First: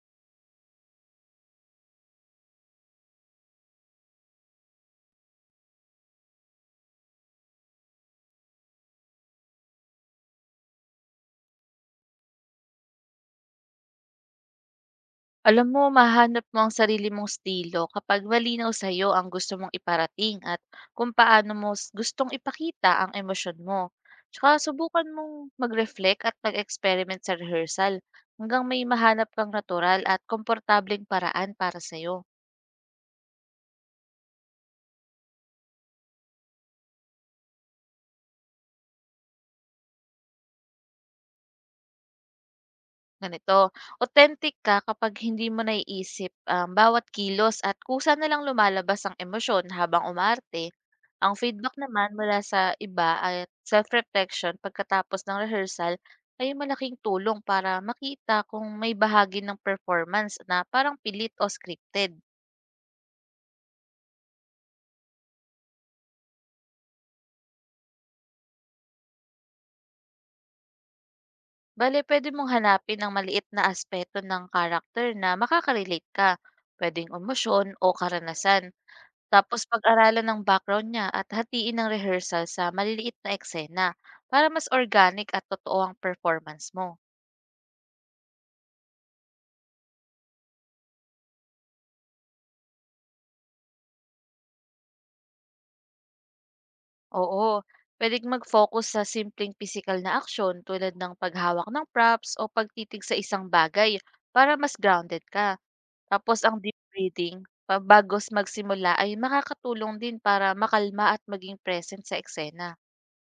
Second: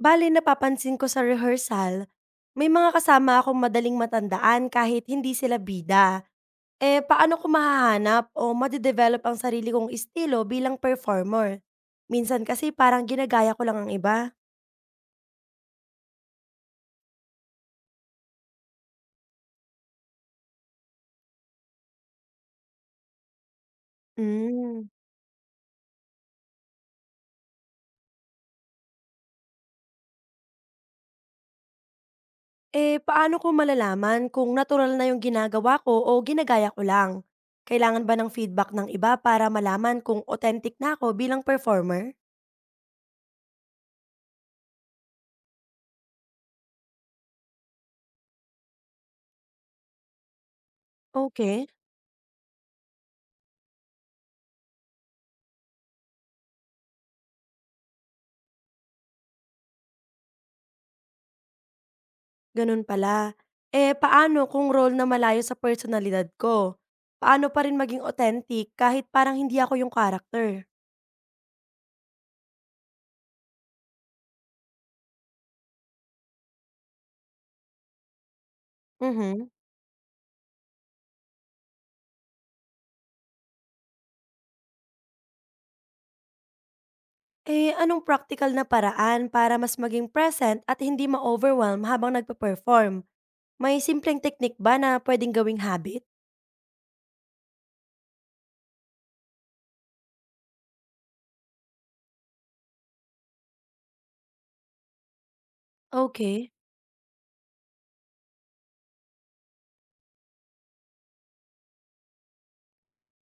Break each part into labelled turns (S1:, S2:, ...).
S1: Bale napapansin ko sa rehearsal, may mga kasama akong madaling matandaan kahit hindi sila bida. Eh paano ko mahahanap o made ang sarili kong estilo bilang performer? Minsan kasi parang ginagaya ko lang ang iba.
S2: Alam mo, mahanap mo ang sarili mong estilo kapag malinaw sa iyo ang gusto mong iparating at kung paano mo gustong ipakita ang emosyon mo. Tsaka
S1: Mm.
S2: subukan mong mag-reflect at mag-experiment sa rehearsal hanggang may mahanap kang natural at komportableng paraan para sa iyo.
S1: Eh paano ko malalaman kung natural na yung ginagawa ko o ginagaya ko lang? Kailangan ba ng feedback ng iba para malaman kung authentic na ako bilang performer?
S2: Ganito, authentic ka kapag hindi mo naiisip ang bawat kilos at kusa na lang lumalabas ang emosyon habang umarte. Ang
S1: Okay.
S2: feedback naman mula sa iba at self-reflection pagkatapos ng rehearsal ay malaking tulong para makita kung may bahagi ng performance na parang pilit o scripted.
S1: Ganun pala. Eh, paano kung role na malayo sa personalidad ko? Paano pa rin maging authentic kahit parang hindi ako yung character?
S2: Bale, pwede mong hanapin ang maliit na aspeto ng character na makakarelate ka, pwedeng emosyon o karanasan.
S1: Mhm.
S2: Tapos pag-aralan ng background niya at hatiin ng rehearsal sa maliliit na eksena para mas organic at totoo ang performance mo.
S1: Eh, anong practical na paraan para mas maging present at hindi ma-overwhelm habang nagpa-perform? May simpleng technique ba na pwedeng gawing habit?
S2: Oo, pwedeng mag-focus sa simpleng physical na aksyon tulad ng paghawak ng props o pagtitig sa isang bagay para mas grounded ka. Tapos
S1: Okay.
S2: ang deep breathing, magsimula ay makakatulong din para makalma at maging present sa eksena.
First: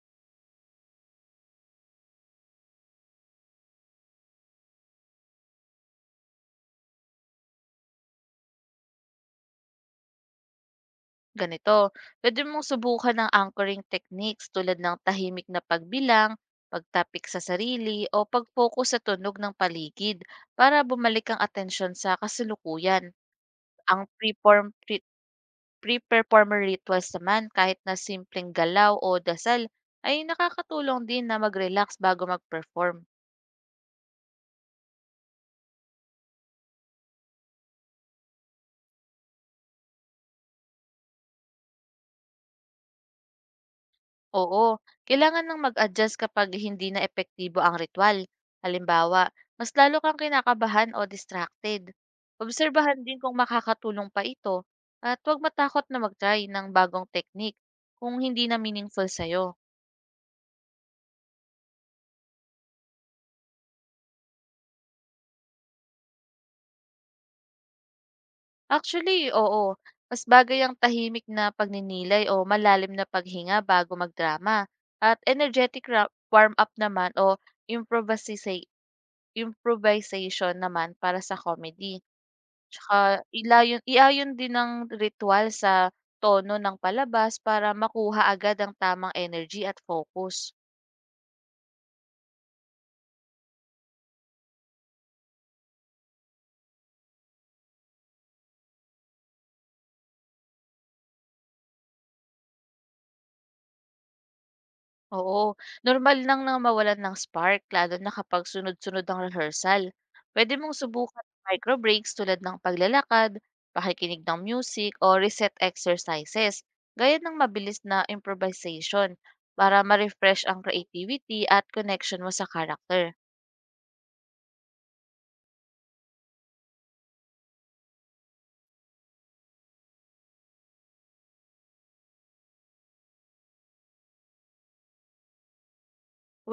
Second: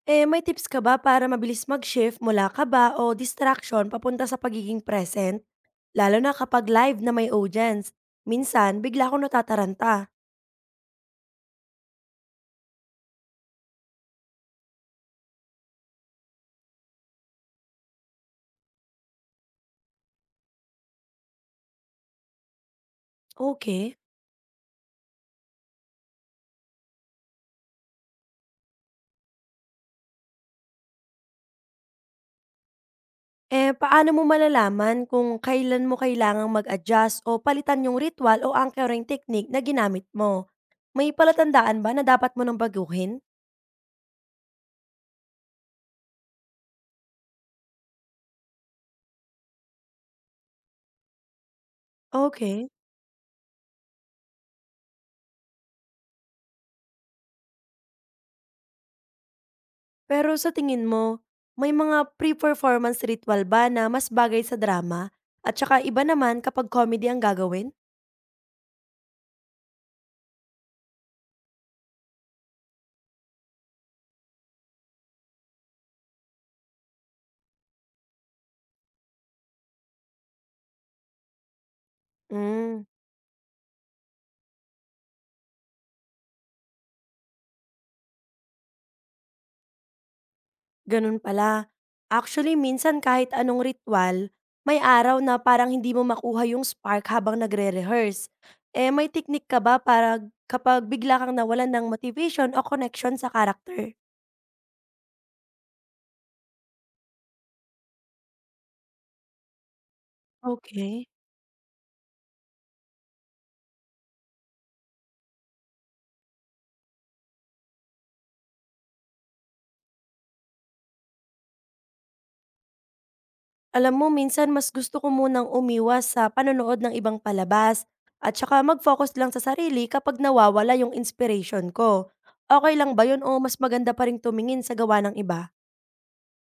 S1: Eh, may tips ka ba para mabilis mag-shift mula kaba o distraction papunta sa pagiging present? Lalo na kapag live na may audience. Minsan, bigla akong natataranta.
S2: Ganito, pwede mong subukan ng anchoring techniques tulad ng tahimik na pagbilang, pagtapik sa sarili, o pag-focus sa tunog ng paligid para bumalik ang atensyon sa kasalukuyan.
S1: Okay.
S2: Ang pre-performer rituals naman, kahit na simpleng galaw o dasal, ay nakakatulong din na mag-relax bago mag-perform.
S1: Eh, paano mo malalaman kung kailan mo kailangang mag-adjust o palitan yung ritual o anchoring technique na ginamit mo? May palatandaan ba na dapat mo nang baguhin?
S2: Oo, kailangan ng mag-adjust kapag hindi na epektibo ang ritual. Halimbawa, mas lalo kang kinakabahan o distracted.
S1: Okey.
S2: Obserbahan din kung makakatulong pa ito at huwag matakot na mag-try ng bagong technique kung hindi na meaningful sa'yo.
S1: Pero sa tingin mo, may mga pre-performance ritual ba na mas bagay sa drama at saka iba naman kapag comedy ang gagawin?
S2: Actually, oo, mas bagay ang tahimik na pagninilay o malalim na paghinga bago magdrama at warm-up naman o improvisi- improvisation naman para sa comedy.
S1: Hmm.
S2: Tsaka iayon din ng ritual sa tono ng palabas para makuha agad ang tamang energy at focus.
S1: Ganun pala. Actually, minsan kahit anong ritual, may araw na parang hindi mo makuha yung spark habang nagre-rehearse. Eh, may technique ka ba para kapag bigla kang nawalan ng motivation o connection sa karakter?
S2: Oo, normal lang na mawalan ng spark lalo na kapag sunod-sunod ang rehearsal. Pwede mong
S1: Okay.
S2: subukan ang micro breaks tulad ng paglalakad, pakikinig ng music, o reset exercises, gaya ng mabilis na improvisation para ma-refresh ang creativity at connection mo sa character.
S1: Alam mo, minsan mas gusto ko munang umiwas sa panonood ng ibang palabas at saka mag-focus lang sa sarili kapag nawawala yung inspiration ko. Okay lang ba yun o mas maganda pa rin tumingin sa gawa ng iba?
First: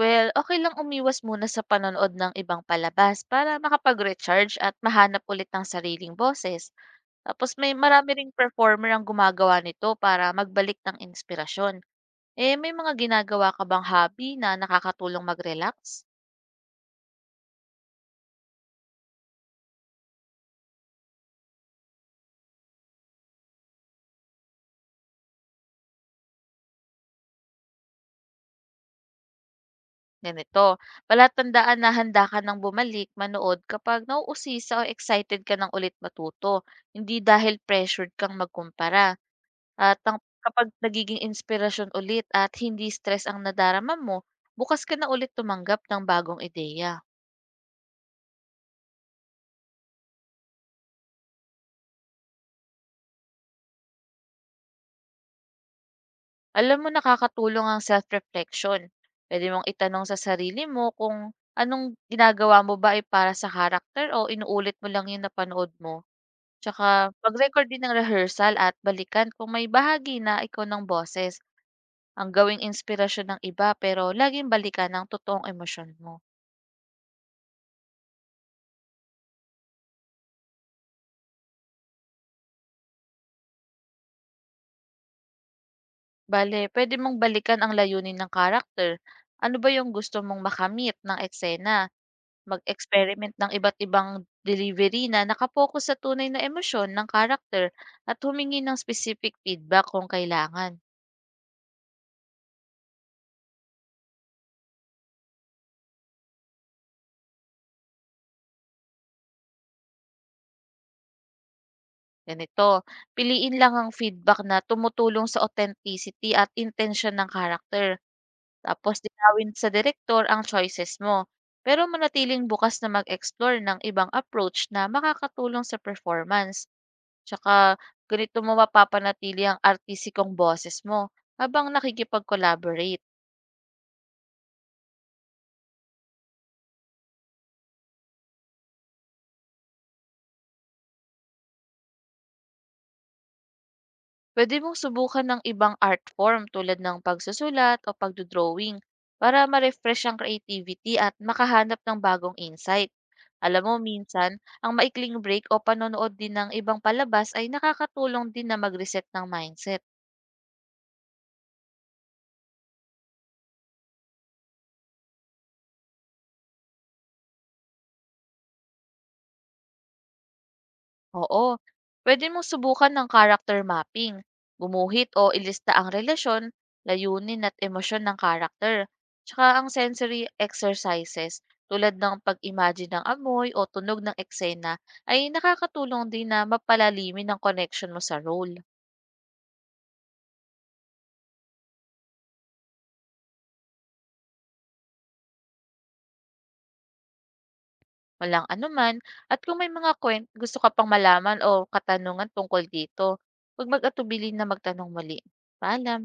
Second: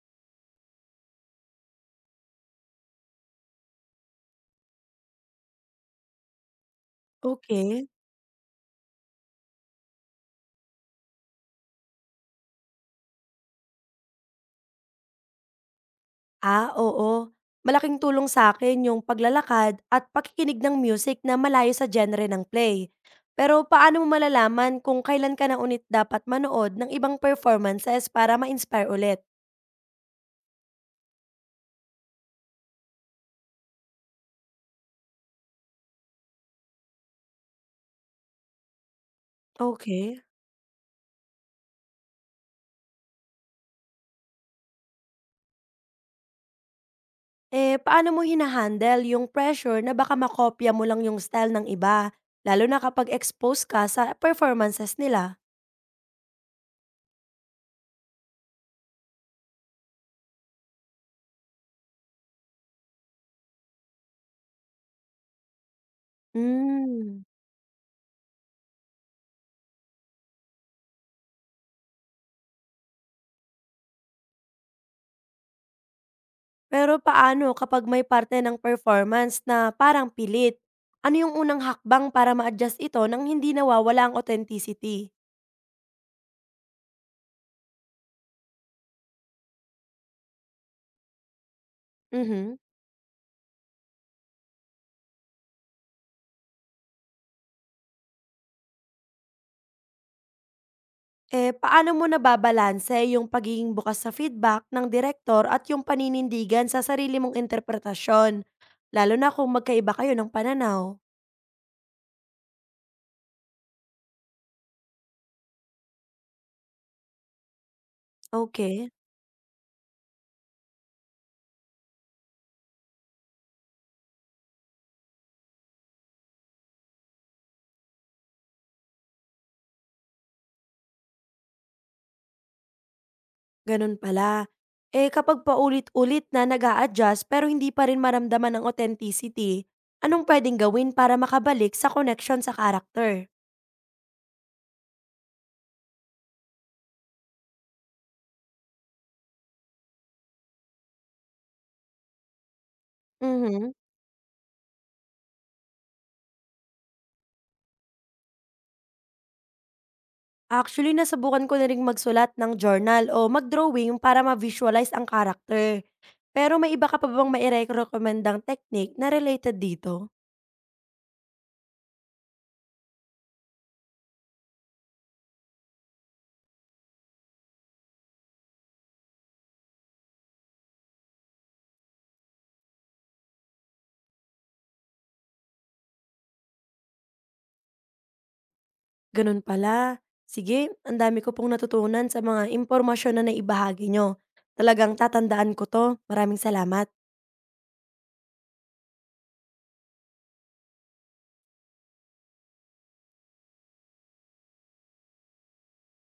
S2: Well, okay lang umiwas muna sa panonood ng ibang palabas para makapag-recharge at mahanap ulit ng sariling boses. Tapos may
S1: Okay.
S2: marami ring performer ang gumagawa nito para magbalik ng inspirasyon. Eh, may mga ginagawa ka bang hobby na nakakatulong mag-relax?
S1: Ah, oo. Malaking tulong sa akin yung paglalakad at pakikinig ng music na malayo sa genre ng play. Pero paano mo malalaman kung kailan ka na ulit dapat manood ng ibang performances para ma-inspire ulit?
S2: Ganito, palatandaan na handa ka ng bumalik manood kapag nauusisa o excited ka ng ulit matuto, hindi dahil pressured kang magkumpara. At ang
S1: Okay.
S2: kapag nagiging inspirasyon ulit at hindi stress ang nadarama mo, bukas ka na ulit tumanggap ng bagong ideya.
S1: Eh, paano mo hinahandle yung pressure na baka makopya mo lang yung style ng iba, lalo na kapag exposed ka sa performances nila?
S2: Alam mo, nakakatulong ang self-reflection. Pwede mong itanong sa sarili mo kung anong ginagawa mo ba ay para sa karakter o inuulit mo lang yung napanood mo. Tsaka
S1: Hmm.
S2: mag-record din ng rehearsal at balikan kung may bahagi na ikaw ng boses. Ang gawing inspirasyon ng iba pero laging balikan ang totoong emosyon mo.
S1: Pero paano kapag may parte ng performance na parang pilit? Ano yung unang hakbang para ma-adjust ito nang hindi nawawala ang authenticity?
S2: Bale, pwede mong balikan ang layunin ng karakter. Ano ba yung gusto mong makamit ng eksena?
S1: Mhm.
S2: Mag-experiment ng iba't ibang delivery na nakapokus sa tunay na emosyon ng karakter at humingi ng specific feedback kung kailangan.
S1: Eh, paano mo nababalanse yung pagiging bukas sa feedback ng direktor at yung paninindigan sa sarili mong interpretasyon? Lalo na kung magkaiba kayo ng pananaw.
S2: Ganito, piliin lang ang feedback na tumutulong sa authenticity at intention ng karakter.
S1: Okay,
S2: Tapos dinawin sa director ang choices mo. Pero manatiling bukas na mag-explore ng ibang approach na makakatulong sa performance. Tsaka ganito mo mapapanatili ang artistikong boses mo habang nakikipag-collaborate.
S1: ganun pala. Eh, kapag paulit-ulit na nag adjust pero hindi pa rin maramdaman ang authenticity, anong pwedeng gawin para makabalik sa connection sa character?
S2: Pwede mong subukan ng ibang art form tulad ng pagsusulat o pagdodrawing para ma-refresh ang creativity at makahanap ng bagong insight. Alam
S1: Mhm.
S2: mo, minsan, ang maikling break o panonood din ng ibang palabas ay nakakatulong din na mag-reset ng mindset.
S1: Actually, nasubukan ko na ring magsulat ng journal o mag-drawing para ma-visualize ang karakter. Pero may iba ka pa bang maire-recommendang technique na related dito?
S2: Oo. Pwede mong subukan ng character mapping. Gumuhit o ilista ang relasyon, layunin at emosyon ng character. Tsaka ang sensory exercises tulad ng pag-imagine ng amoy o tunog ng eksena ay nakakatulong din na mapalalimin ang connection mo sa role.
S1: Ganun pala. Sige, ang dami ko pong natutunan sa mga impormasyon na naibahagi nyo. Talagang tatandaan ko to. Maraming salamat.
S2: Walang anuman at kung may mga kwent, gusto ka pang malaman o katanungan tungkol dito, huwag mag-atubili na magtanong muli. Paalam!